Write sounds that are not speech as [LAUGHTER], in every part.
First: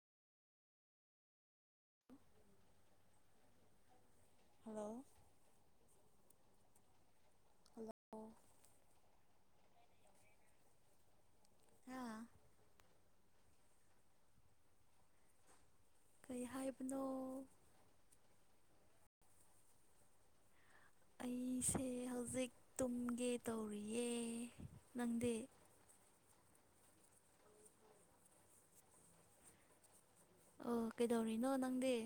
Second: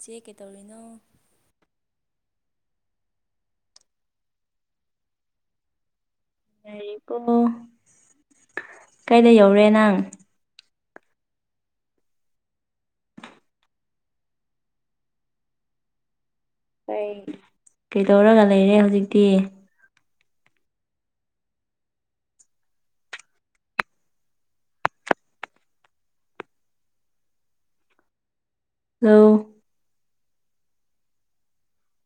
ꯆꯦ ꯀꯩꯇꯧꯔꯤꯅꯣ [INAUDIBLE] ꯍꯜꯂꯣ ꯇꯥꯏꯌꯦꯀꯣ ꯍꯜꯂꯣ ꯀꯩꯗꯥ ꯌꯧꯔꯦ ꯅꯪ ꯍꯥꯥ ꯀꯩ ꯍꯥꯏꯕ ꯑꯩ ꯀꯩꯗꯧꯔꯒ ꯂꯩꯔꯦ ꯍꯧꯖꯤꯛꯇꯤ ꯑꯩꯁꯦ ꯍꯧꯖꯤꯛ ꯇꯨꯝꯒꯦ ꯇꯧꯔꯤꯌꯦ ꯅꯪꯗꯤ ꯍꯜꯂꯣ ꯑꯣ ꯀꯩꯗꯧꯔꯤꯅꯣ ꯅꯪꯗꯤ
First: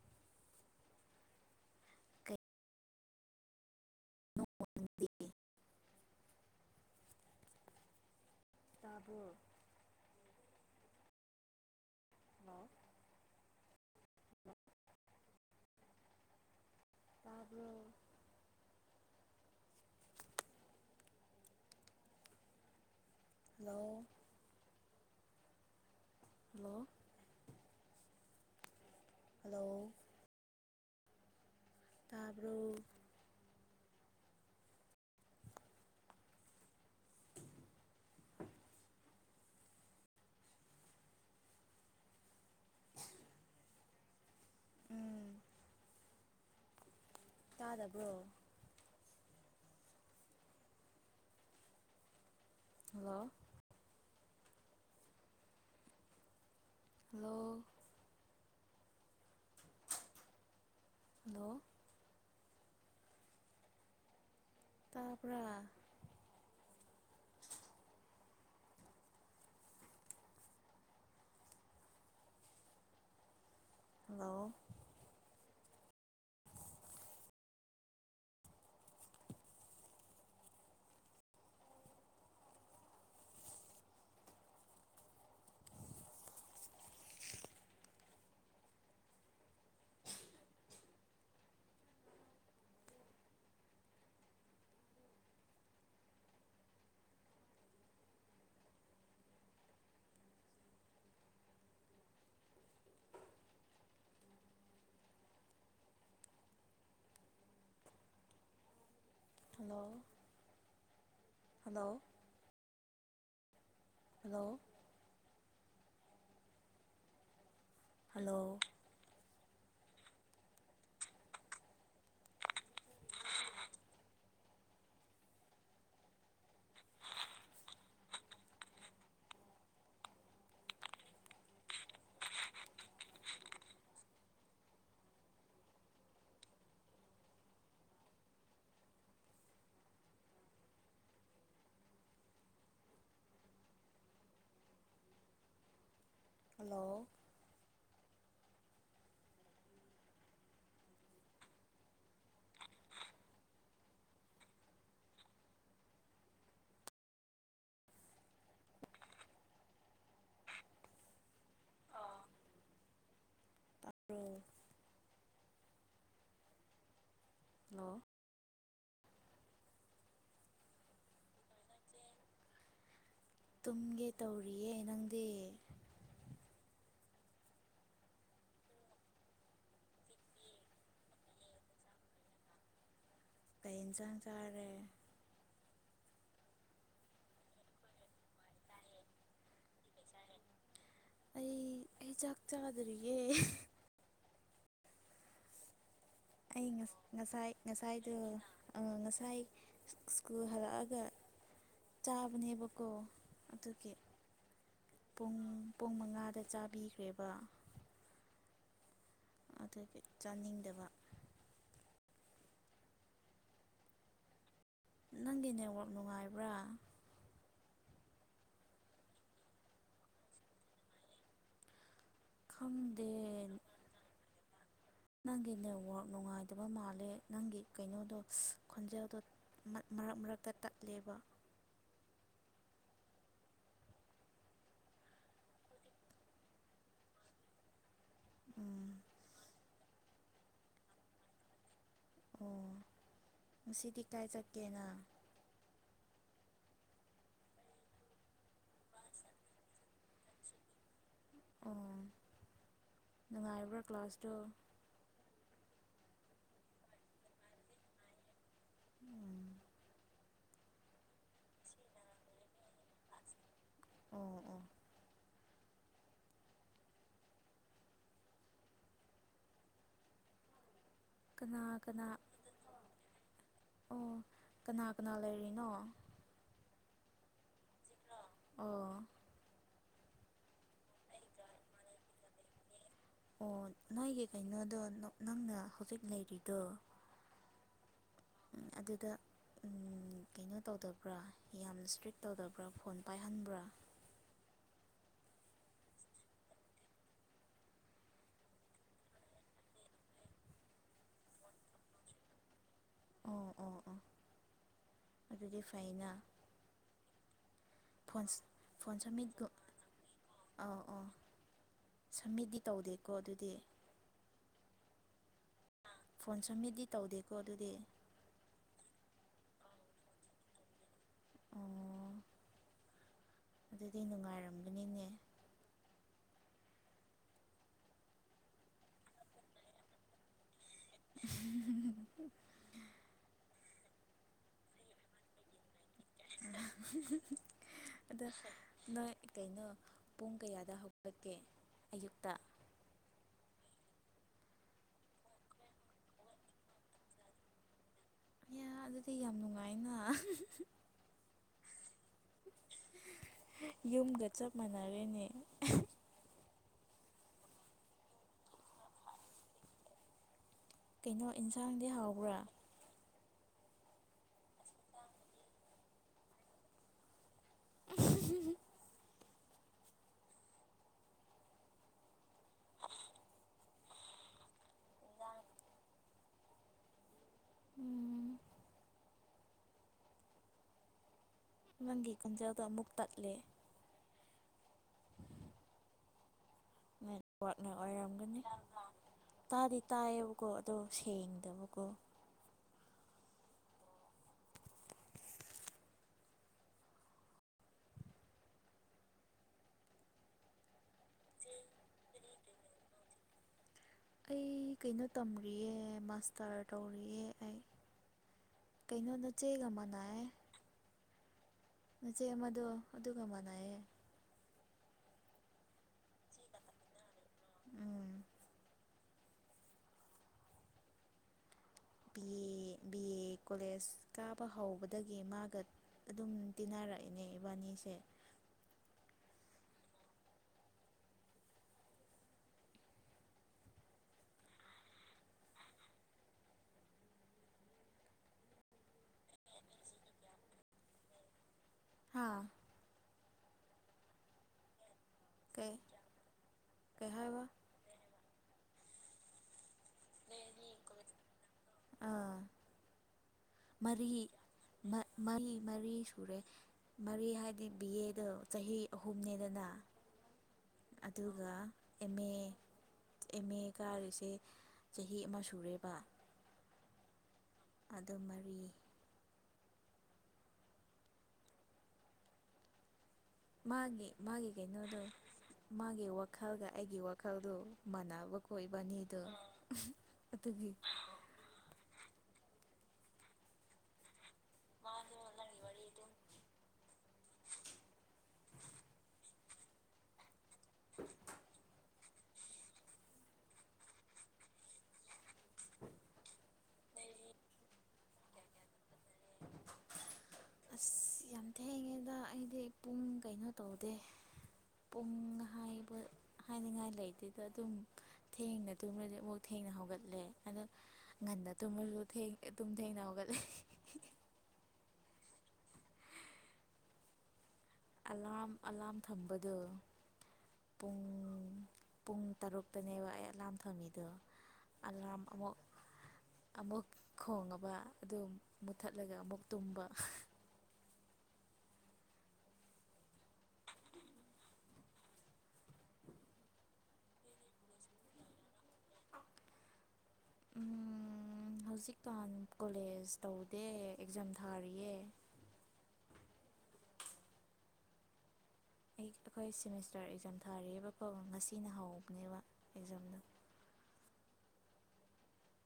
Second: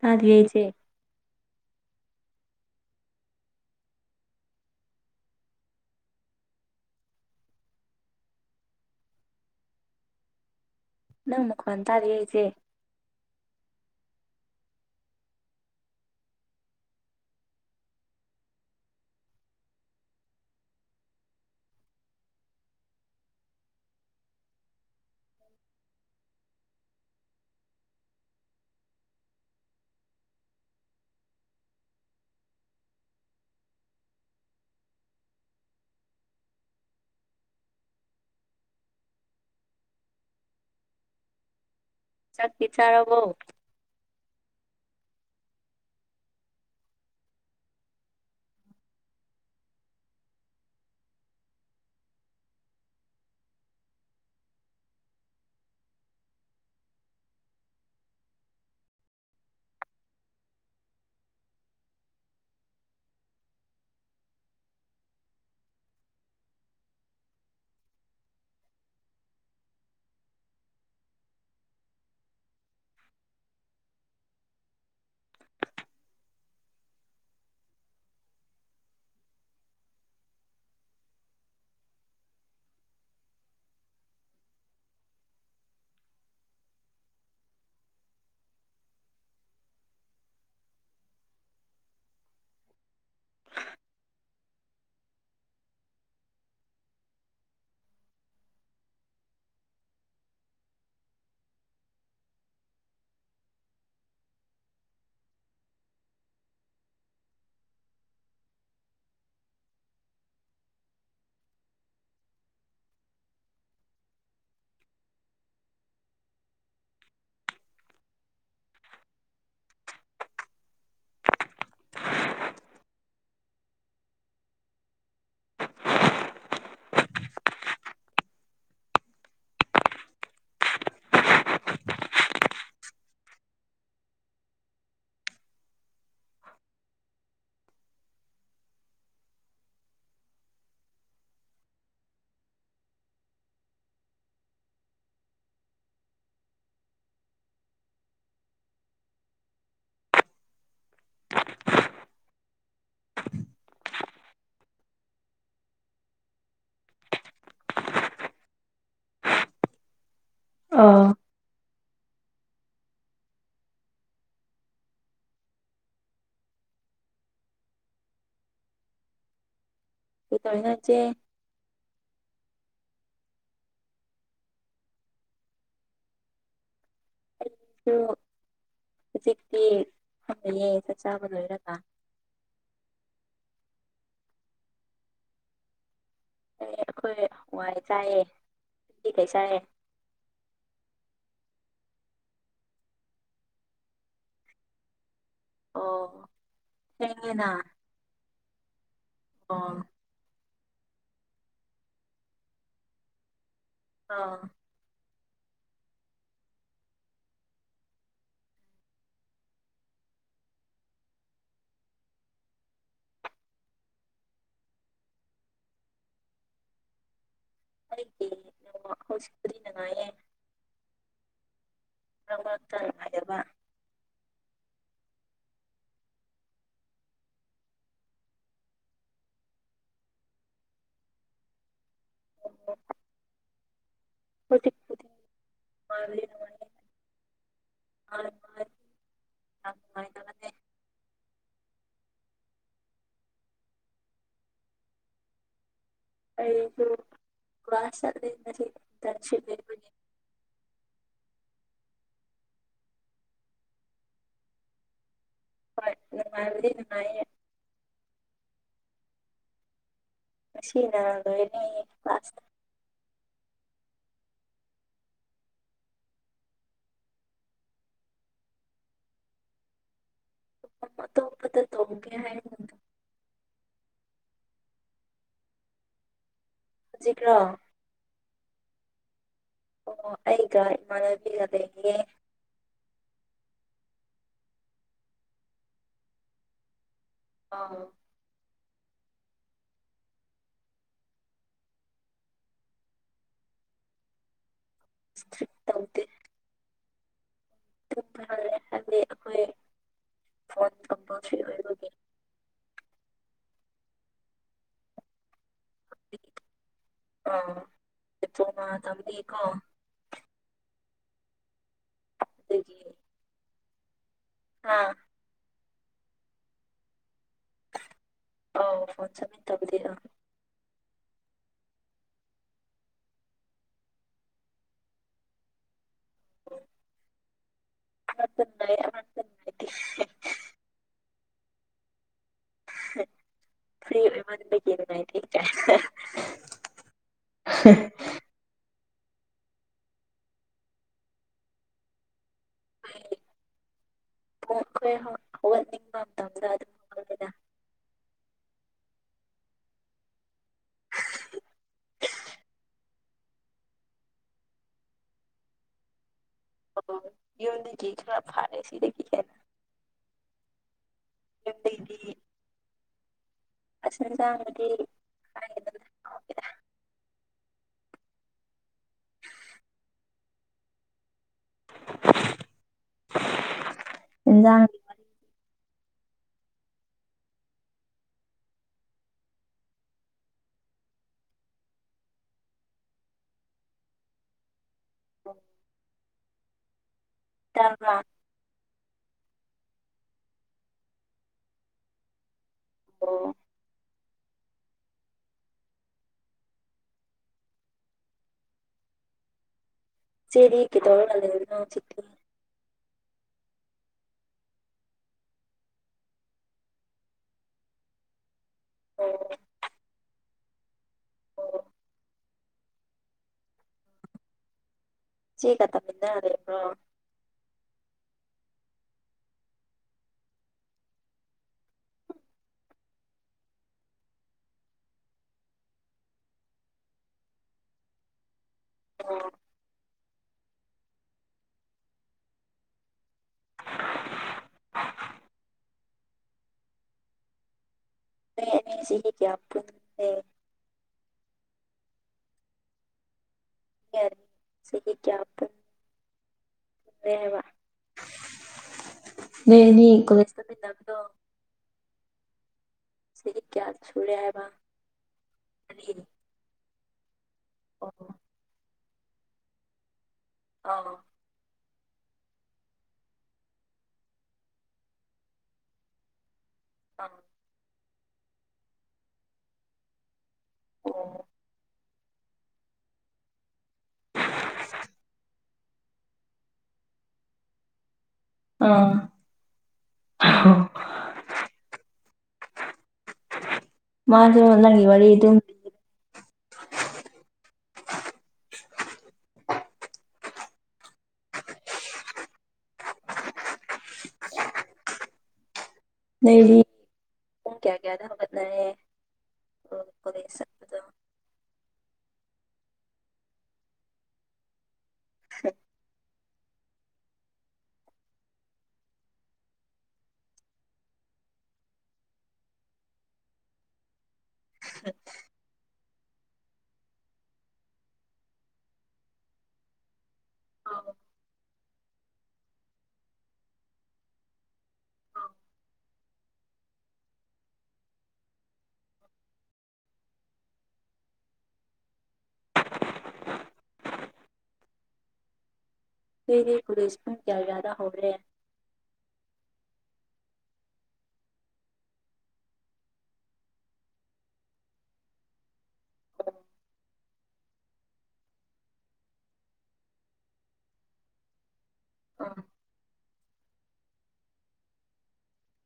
ꯇꯗꯤꯌꯦ ꯏꯆꯦ [INAUDIBLE] ꯇꯥꯕ꯭ꯔꯣ ꯅꯪ ꯅꯈꯣꯟ ꯇꯥꯗꯤꯌꯦ ꯏꯆꯦ ꯍꯜꯂꯣ ꯇꯕ꯭ꯔꯣ ꯍꯜꯂꯣ ꯍꯜꯂꯣ ꯍꯜꯂꯣ ꯇꯕ꯭ꯔꯣ [INAUDIBLE] ꯆꯥꯛꯇꯤ ꯆꯥꯔꯕꯣ ꯎꯝ ꯇꯥꯗꯕ꯭ꯔꯣ ꯍꯜꯂꯣ ꯍꯜꯂꯣ ꯍꯜꯂꯣ ꯇꯥꯕꯔ hello hello hello hello hello [INAUDIBLE] [INAUDIBLE] hello [INAUDIBLE] ꯑꯥ ꯑꯥ ꯕꯔꯣ ꯍꯜꯂꯣ ꯀꯩꯗꯧꯅꯣꯆꯦ ꯇꯨꯝꯒꯦ ꯇꯧꯔꯤꯌꯦ ꯅꯪꯗꯤ ꯑꯩꯁꯨ ꯍꯧꯖꯤꯛꯇꯤ ꯐꯪꯉꯌꯦ ꯆꯥꯛ ꯆꯥꯕ ꯂꯣꯏꯔꯒ ꯀꯩ ꯏꯟꯁꯥꯡ ꯆꯥꯔꯦ ꯑꯩꯈꯣꯏ ꯍꯋꯥꯏ ꯆꯥꯏꯑꯦ ꯅꯪꯗꯤ ꯀꯩ ꯆꯥꯏꯑꯦ ꯑꯩ ꯑꯩ ꯆꯥꯛ ꯆꯥꯗ꯭ꯔꯤꯌꯦ ꯑꯣ ꯑꯩ ꯉ ꯊꯦꯡꯉꯦꯅ ꯉꯁꯥꯏ ꯉꯁꯥꯏꯗꯣ ꯑ ꯉꯁꯥꯏ ꯑꯣ ꯁ꯭ꯀꯨꯜ ꯍꯜꯂꯛꯑꯒ ꯆꯥꯕꯅꯦꯕꯀꯣ ꯑꯗꯨꯒꯤ ꯑꯥ ꯄꯨꯡ ꯄꯨꯡ ꯃꯉꯥꯗ ꯆꯥꯕꯤꯈ꯭ꯔꯦꯕ꯫ ꯑꯗꯨꯒꯤ ꯆꯥꯅꯤꯡꯗꯕ꯫ ꯅꯪꯒꯤ ꯅꯦꯠꯋꯛ ꯅꯨꯡꯉꯥꯏꯕ꯭ꯔꯥ꯫ ꯑꯩꯒꯤ ꯅꯦꯋꯥꯛ ꯍꯧꯒꯤꯛꯄꯨꯗꯤ ꯅꯨ ꯉꯥꯢꯑꯦ꯫ ꯃꯔꯛ ꯃꯔꯛꯇ ꯈꯪꯗꯦ꯫ ꯅꯨꯡꯉꯥꯏꯇꯕ ꯅꯪꯒꯤ ꯅꯦꯠꯋꯛ ꯅꯨꯡꯉꯥꯏꯇꯕ ꯃꯥꯜꯂꯦ ꯅꯪꯒꯤ ꯀꯩꯅꯣꯗꯣ ꯈꯣꯟꯖꯦꯜꯗꯣ꯫ ꯃꯔꯛ ꯃꯔꯛꯇ ꯇꯠꯂꯦꯕ ꯑꯣ ꯈꯇꯗꯤ ꯑ ꯎꯝ ꯃꯥ ꯇꯉ ꯇꯅꯦ ꯑꯣ ꯉꯁꯤꯗꯤ ꯀꯥꯏ ꯆꯠꯀꯦꯅ ꯑꯩꯁꯨ ꯀ꯭ꯂꯥꯁ ꯆꯠꯂꯦ ꯉꯁꯤꯗꯤ ꯑꯣ ꯅꯨꯡꯉꯥꯏꯕ꯭ꯔꯥ ꯀ꯭ꯂꯥꯁꯇꯣ ꯍꯣꯏ ꯅꯨꯡꯉꯥꯏꯕꯗꯤ ꯅꯨꯡꯉꯥꯏꯌꯦ ꯎꯝ ꯃꯁꯤꯅ ꯂꯣꯏꯔꯅꯤ ꯎꯝ ꯎꯝ [UNINTELLIGIBLE] ꯀꯅꯥ ꯀꯅꯥ ꯇꯧꯒꯦ ꯍꯥꯏꯅ ꯑꯣ ꯀꯅꯥ ꯀꯅꯥ ꯂꯩꯔꯤꯅꯣ ꯍꯧꯖꯤꯛꯔꯣ ꯑꯣ ꯑꯣ ꯑꯩꯒ ꯏꯃꯥꯟꯅꯕꯤꯒ ꯂꯩꯌꯦ ꯑꯣ ꯅꯣꯏꯒꯤ ꯀꯩꯅꯣꯗꯣ ꯅꯪꯅ ꯍꯧꯖꯤꯛ ꯂꯩꯔꯤꯗꯣ ꯑꯥ ꯑꯗꯨꯗ ꯀꯩꯅꯣ ꯇꯧꯗꯕ꯭ꯔꯥ ꯌꯥꯝ ꯏꯁꯇ꯭ꯔꯤꯛ ꯇꯧꯗꯕ꯭ꯔꯥ ꯐꯣꯟ ꯄꯥꯏꯍꯟꯕ꯭ꯔꯥ ꯏꯁꯀ꯭ꯔꯤꯛ ꯇꯧꯗꯦ ꯐ ꯍꯥꯏꯗꯤꯈꯣꯏ ꯐꯣꯟ ꯇꯝꯕꯁ ꯑꯥ ꯑꯥ ꯑꯥ ꯑꯗꯨꯗꯤ ꯐꯥꯏꯅꯦ ꯑꯥ ꯅꯤꯐꯨꯉꯥ ꯇꯝꯃꯤꯀꯣ ꯑꯥꯎ ꯑꯥ ꯁꯝꯃꯤꯠꯇꯗꯤ ꯇꯧꯗꯦꯀꯣ ꯑꯗꯨꯗꯤ ꯑꯥ ꯐꯣꯟ ꯁꯨꯝꯃꯤꯠꯗꯤ ꯇꯧꯗꯦꯀꯣ ꯑꯗꯨꯗꯤ ꯑꯥꯎ ꯐꯣꯟ ꯁꯝꯃꯤꯠ ꯇꯧꯗꯦ ꯑꯥ ꯑꯣ ꯑꯗꯨꯗꯤ ꯅꯨꯡꯉꯥꯏꯔꯝꯒꯅꯤꯅꯦ ꯎ ꯑ ꯑꯅꯥꯥꯏꯗꯤ [UNINTELLIGIBLE] ꯐ꯭ꯔꯤ ꯑꯣꯏꯃꯟꯖꯒꯤ ꯉꯥꯏ ꯊꯤ ꯀꯥꯏ ꯑꯗ ꯅꯣꯏ ꯀꯩꯅꯣ ꯄꯨꯡ ꯀꯌꯥꯗ ꯍꯧꯒꯠꯂꯛꯀꯦ ꯑꯌꯨꯛꯇ ꯑꯩ ꯑꯩꯈꯣꯏ ꯍꯧꯒꯠꯅꯤꯡꯕ ꯃꯇꯝꯗ ꯑꯗꯨꯝ ꯍꯧꯂꯦꯗ ꯌꯥꯝ ꯑꯗꯨꯗꯤ ꯌꯥꯝ ꯅꯨꯡꯉꯥꯏꯅ ꯌꯨꯝꯒ ꯆꯞ ꯃꯥꯟꯅꯔꯦꯅꯦ ꯑꯣ ꯌꯨꯝꯗꯒꯤ ꯈꯔ ꯐꯥꯔꯦ ꯁꯤꯗꯒꯤ ꯍꯦꯟ ꯀꯩꯅꯣ ꯏꯟꯁꯥꯡꯗꯤ ꯌꯨꯝꯗꯒꯤꯗꯤ ꯍꯥꯎꯕ꯭ꯔꯥ ꯑꯁ ꯍꯦꯟꯖꯥꯡꯗꯤ [UNINTELLIGIBLE] ꯏꯟꯖꯥꯡ ꯏꯟꯖꯥꯡ ꯎꯝ ꯅꯪꯒꯤ ꯀꯟꯖꯜꯗꯣ ꯑꯃꯨꯛ ꯇꯠꯂꯦ ꯑ ꯅꯦꯠꯋꯥꯛꯅ ꯑꯣꯏꯔꯝꯒꯅꯤ ꯇꯥꯗꯤ ꯇꯥꯏꯌꯦꯕꯀꯣ ꯑꯗꯣ ꯁꯦꯡꯗꯕꯀꯣ ꯑꯣ ꯆꯦꯗꯤ ꯀꯩꯗꯧꯔꯒꯦ ꯂꯩꯔꯤꯅꯣ ꯍꯧꯖꯤꯛꯇꯤ ꯑꯩ ꯀꯩꯅꯣ ꯇꯝꯔꯤꯌꯦ ꯃꯥꯁꯇꯔ ꯇꯧꯔꯤꯌꯦ ꯑꯩ ꯀꯩꯅꯣ ꯅ ꯑꯣ ꯆꯦꯒ ꯑꯃꯅꯩꯌꯦ ꯑꯣ ꯅꯆꯦ ꯑꯃꯗꯣ ꯑꯗꯨꯒ ꯃꯥꯟꯅꯩꯌꯦ ꯆꯦ ꯀ ꯇꯃꯤꯟꯅꯔ ꯂꯩꯕ꯭ꯔꯣ ꯎꯝ B A B A college ꯀꯥꯕ ꯍꯧꯕꯗꯒꯤ ꯃꯥꯒ ꯑꯗꯨꯝ ꯇꯤꯟꯅꯔꯛꯏꯅꯦ ꯏꯕꯥꯅꯤꯁꯦ ꯑꯣ ꯅꯣꯏ ꯑꯅꯤꯁꯤꯗꯤ ꯀꯌꯥꯝ ꯄꯨꯟꯒꯦ ꯍꯥꯥ ꯌꯥꯔ ꯁꯤꯗꯤ ꯀꯌꯥ‌ ꯄꯨꯟ ꯑꯦ ꯅꯣꯏ ꯑꯅꯤ ꯀꯣꯂꯦꯁ ꯀꯣꯂꯦꯁ ꯑꯥ ꯁꯤꯗꯤ ꯀꯌꯥ ꯁꯨꯔꯦ ꯍꯥꯏꯕ ꯃꯔꯤ‌ꯃ ꯃꯔꯤ ꯃꯔꯤ ꯁꯨꯔꯦ ꯃꯔꯤ ꯍꯥꯏꯗꯤ ꯕꯤ ꯑꯣ ꯑꯦ ꯗꯣ ꯆꯍꯤ ꯑꯍꯨꯝꯅꯦꯗꯅ ꯑꯧ ꯗꯨꯒ ꯑꯦꯝ ꯑꯦ ꯑꯦꯝ ꯑꯦ ꯀꯥꯔꯤꯁꯦ ꯆꯍꯤ ꯑꯃ ꯁꯨꯔꯦꯕ ꯑꯝ ꯑꯗꯨ ꯃꯔꯤ ꯑꯣ ꯃꯥꯒꯤ ꯃꯥꯒꯤ ꯀꯩꯅꯣꯗꯣ ꯃꯥꯒꯤ ꯋꯥꯈꯜꯒ ꯑꯩꯒꯤ ꯋꯥꯈꯜꯗꯣ ꯃꯥꯟꯅꯕ ꯍꯧ ꯑꯥ ꯏꯕꯥꯅꯤꯗꯨ ꯑꯗꯨꯒꯤ ꯃꯥꯁꯨ ꯅꯪꯒꯤ ꯋꯥꯔꯤ ꯑꯗꯨꯝ ꯂꯤꯌꯦ꯫ ꯋꯥꯔꯤ ꯑꯗꯨꯝ [UNINTELLIGIBLE] [INAUDIBLE] ꯂꯩꯔꯤ ꯀꯌꯥꯗ ꯍꯧꯒꯠꯅꯔꯦ ꯀꯣꯂꯦꯖ ꯆꯠꯄꯗꯣ ꯏꯁ ꯌꯥꯝ ꯊꯦꯡꯉꯦꯗ ꯑꯩꯗꯤ ꯄꯨꯡ ꯀꯩꯅꯣ ꯇꯧꯗꯦ ꯄꯨꯡ ꯍꯥꯏꯕ ꯍꯥꯏꯅꯤꯡꯉꯥꯏ ꯂꯩꯇꯦꯗ ꯑꯗꯨꯝ ꯊꯦꯡꯅ ꯇꯨꯝꯔꯗꯤ ꯑꯃꯨꯛ ꯊꯦꯡꯅ ꯍꯧꯒꯠꯂꯦ ꯑꯗꯣ ꯉꯟꯅ ꯇꯨꯝꯃꯖꯨ ꯊꯦꯡ ꯑꯗꯨꯝ ꯊꯦꯡꯅ ꯍꯧꯒꯠꯂꯦ [UNINTELLIGIBLE] ꯑꯂꯥ꯭ꯔꯝ ꯑꯂꯥ꯭ꯔꯝ ꯊꯝꯕꯗꯣ ꯄꯨꯡ ꯄꯨꯡ ꯇꯔꯨꯛꯇꯅꯦꯕ ꯑꯩ ꯑꯦꯂꯥꯝ ꯊꯝꯃꯤꯗꯣ ꯑꯂꯥ꯭ꯔꯝ ꯑꯃꯨꯛ ꯑꯃꯨꯛ ꯈꯣꯡꯉꯥꯕ ꯑꯗꯨ ꯃꯨꯠꯊꯠꯂꯒ ꯑꯃꯨꯛ ꯇꯨꯝꯕ [UNINTELLIGIBLE] [UNINTELLIGIBLE] ꯄꯨꯂꯤꯁꯅ ꯀꯌꯥ ꯀꯌꯥꯗ ꯍꯧꯔꯦ [INAUDIBLE] ꯎꯝ ꯎꯝ ꯍꯧꯖꯤꯛꯀꯥꯟ ꯀꯣꯂꯦꯖ ꯇꯧꯗꯦ ꯑꯦꯛꯖꯥꯝ ꯊꯥꯔꯤꯌꯦ [UNINTELLIGIBLE] ꯑꯩ ꯑꯩꯈꯣꯏ ꯁꯦꯃꯤꯁꯇꯔ ꯑꯦꯛꯖꯥꯝ ꯊꯥꯔꯤꯌꯦꯕꯀꯣ ꯉꯁꯤꯅ ꯑ ꯍꯧꯕꯅꯦꯕ ꯑꯦꯛꯖꯥꯝꯗꯣ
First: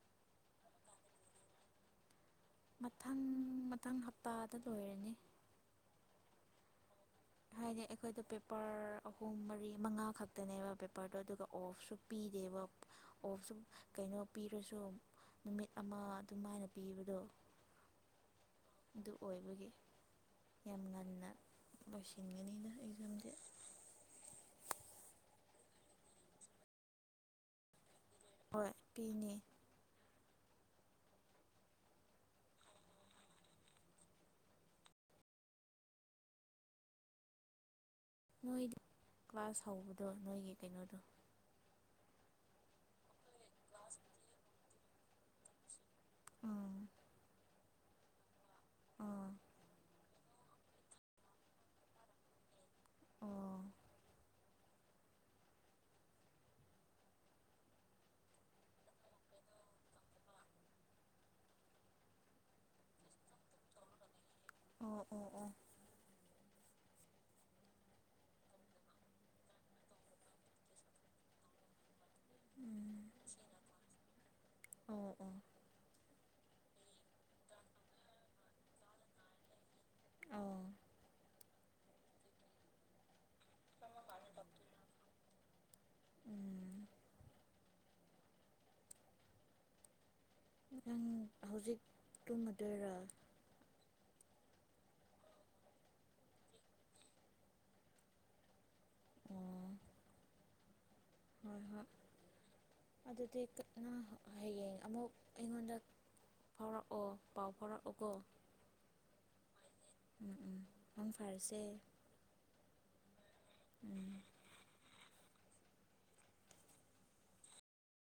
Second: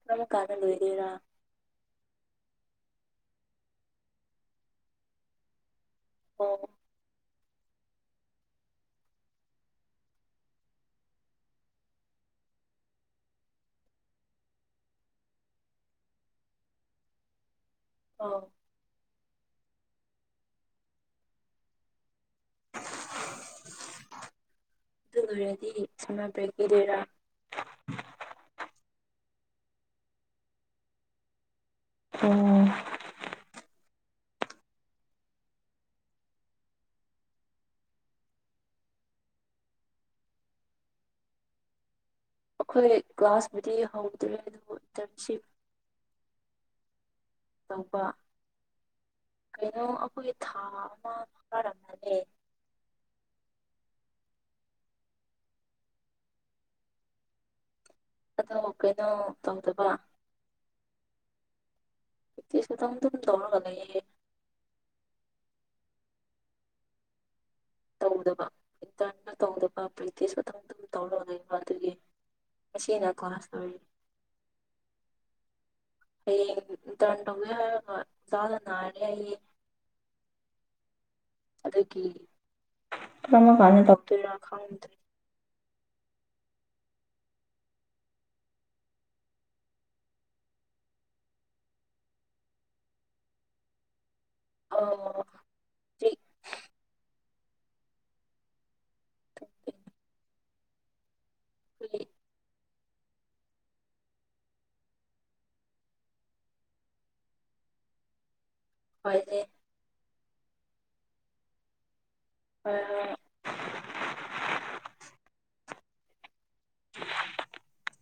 ꯀꯔꯝ ꯀꯥꯟꯗ ꯂꯣꯏꯗꯣꯏꯔꯥ ꯃꯊꯪ ꯃꯊꯪ ꯍꯞꯇꯥꯗ ꯂꯣꯏꯔꯅꯤ ꯑꯣ ꯍꯥꯏꯗꯤ ꯑꯩꯈꯣꯏꯗꯣ ꯄꯦꯄꯔ ꯑꯍꯨꯝ ꯃꯔꯤ ꯃꯉꯥ ꯈꯛꯇꯅꯦꯕ ꯄꯦꯄꯔꯗꯣ ꯑꯗꯨꯒ ꯑꯣꯐꯁꯨ ꯄꯤꯗꯦꯕ ꯑꯣꯐꯁꯨ ꯀꯩꯅꯣ ꯄꯤꯔꯁꯨ ꯅꯨꯃꯤꯠ ꯑꯃ ꯑꯗꯨꯝꯃꯥꯏꯅ ꯄꯤꯕꯗꯣ ꯑꯣ ꯑꯗꯨ ꯑꯣꯏꯕꯒꯤ ꯌꯥꯝ ꯉꯟꯅ ꯂꯣꯏꯁꯤꯟꯒꯅꯤꯅ ꯑꯦꯛꯖꯥꯝꯖꯦ ꯑꯗꯨ ꯂꯣꯏꯔꯗꯤ ꯁꯝꯃꯔ ꯕ꯭ꯔꯦꯛ ꯄꯤꯗꯣꯏꯔꯥ ꯍꯣꯏ ꯄꯤꯅꯤ ꯑꯣ ꯅꯣꯏꯗ ꯀ꯭ꯂꯥꯁ ꯍꯧꯕꯗꯣ ꯅꯣꯏꯒꯤ ꯀꯩꯅꯣꯗꯣ ꯑꯩꯈꯣꯏ ꯀ꯭ꯂꯥꯁꯕꯨꯨꯗꯤ ꯍꯧꯗ꯭ꯔꯤ ꯑꯗꯨꯕꯨ ꯏꯟꯇꯔꯟꯁꯤꯞ ꯎꯝ [INAUDIBLE] ꯇꯧꯕ ꯑꯥ ꯀꯩꯅꯣ ꯑꯩꯈꯣꯏꯒꯤ ꯊꯥ ꯑꯃ ꯐꯥꯔꯝꯃꯅꯤ ꯑꯣ ꯑꯗꯣ ꯀꯩꯅꯣ ꯇꯧꯗꯕ ꯇꯦꯁ ꯑꯗꯨꯝ ꯗꯨꯝ ꯇꯧꯔꯒ ꯂꯩꯌꯦ ꯑꯣ ꯑꯣ ꯑꯣ ꯇꯧꯗꯕ ꯏꯟꯇꯔꯟꯅ ꯇꯧꯗꯕ ꯄ꯭ꯔꯦꯛꯇꯤꯁ ꯃꯇꯝ ꯑꯗꯨꯝ ꯇꯧꯔꯒ ꯂꯩꯕ ꯑꯗꯨꯒꯤ ꯎꯝ ꯉꯁꯤꯅꯥ ꯀꯂ꯭ꯥꯁ ꯂꯣꯏꯔꯦ ꯑꯣ ꯑꯣ ꯍꯌꯦꯡ ꯏꯟꯇꯔꯟ ꯇꯧꯒꯦ ꯍꯥꯏꯔꯒ ꯆꯥꯗ ꯅꯥꯔꯗꯤ ꯑꯩ ꯑꯧ ꯑꯗꯨꯒꯤ ꯀꯔꯝ ꯀꯟꯗꯥ ꯇꯧꯗꯣꯏꯔꯥ ꯈꯪꯗ꯭ꯔꯦ ꯎꯝ ꯅꯪ ꯍꯧꯖꯤꯛ ꯇꯨꯝꯃꯗꯣꯏꯔꯥ ꯑꯧ ꯑꯣ ꯍꯣꯏ ꯍꯣꯏ ꯑꯩꯈꯣꯏ ꯑꯗꯨꯗꯤ ꯇꯞꯅꯥ ꯍꯌꯦꯡ ꯑꯃꯨꯛ ꯑꯩꯉꯣꯟꯗ ꯐꯥꯎꯔꯛꯑꯣ ꯄꯥꯎ ꯐꯥꯎꯔꯛꯎꯀꫭ ꯍꯣꯏꯅꯦ ꯎꯝ ꯎꯝ ꯃꯪ ꯐꯔꯁꯦ ꯍꯣꯏ ꯍꯣꯏ꯫ ꯎꯝ [UNINTELLIGIBLE]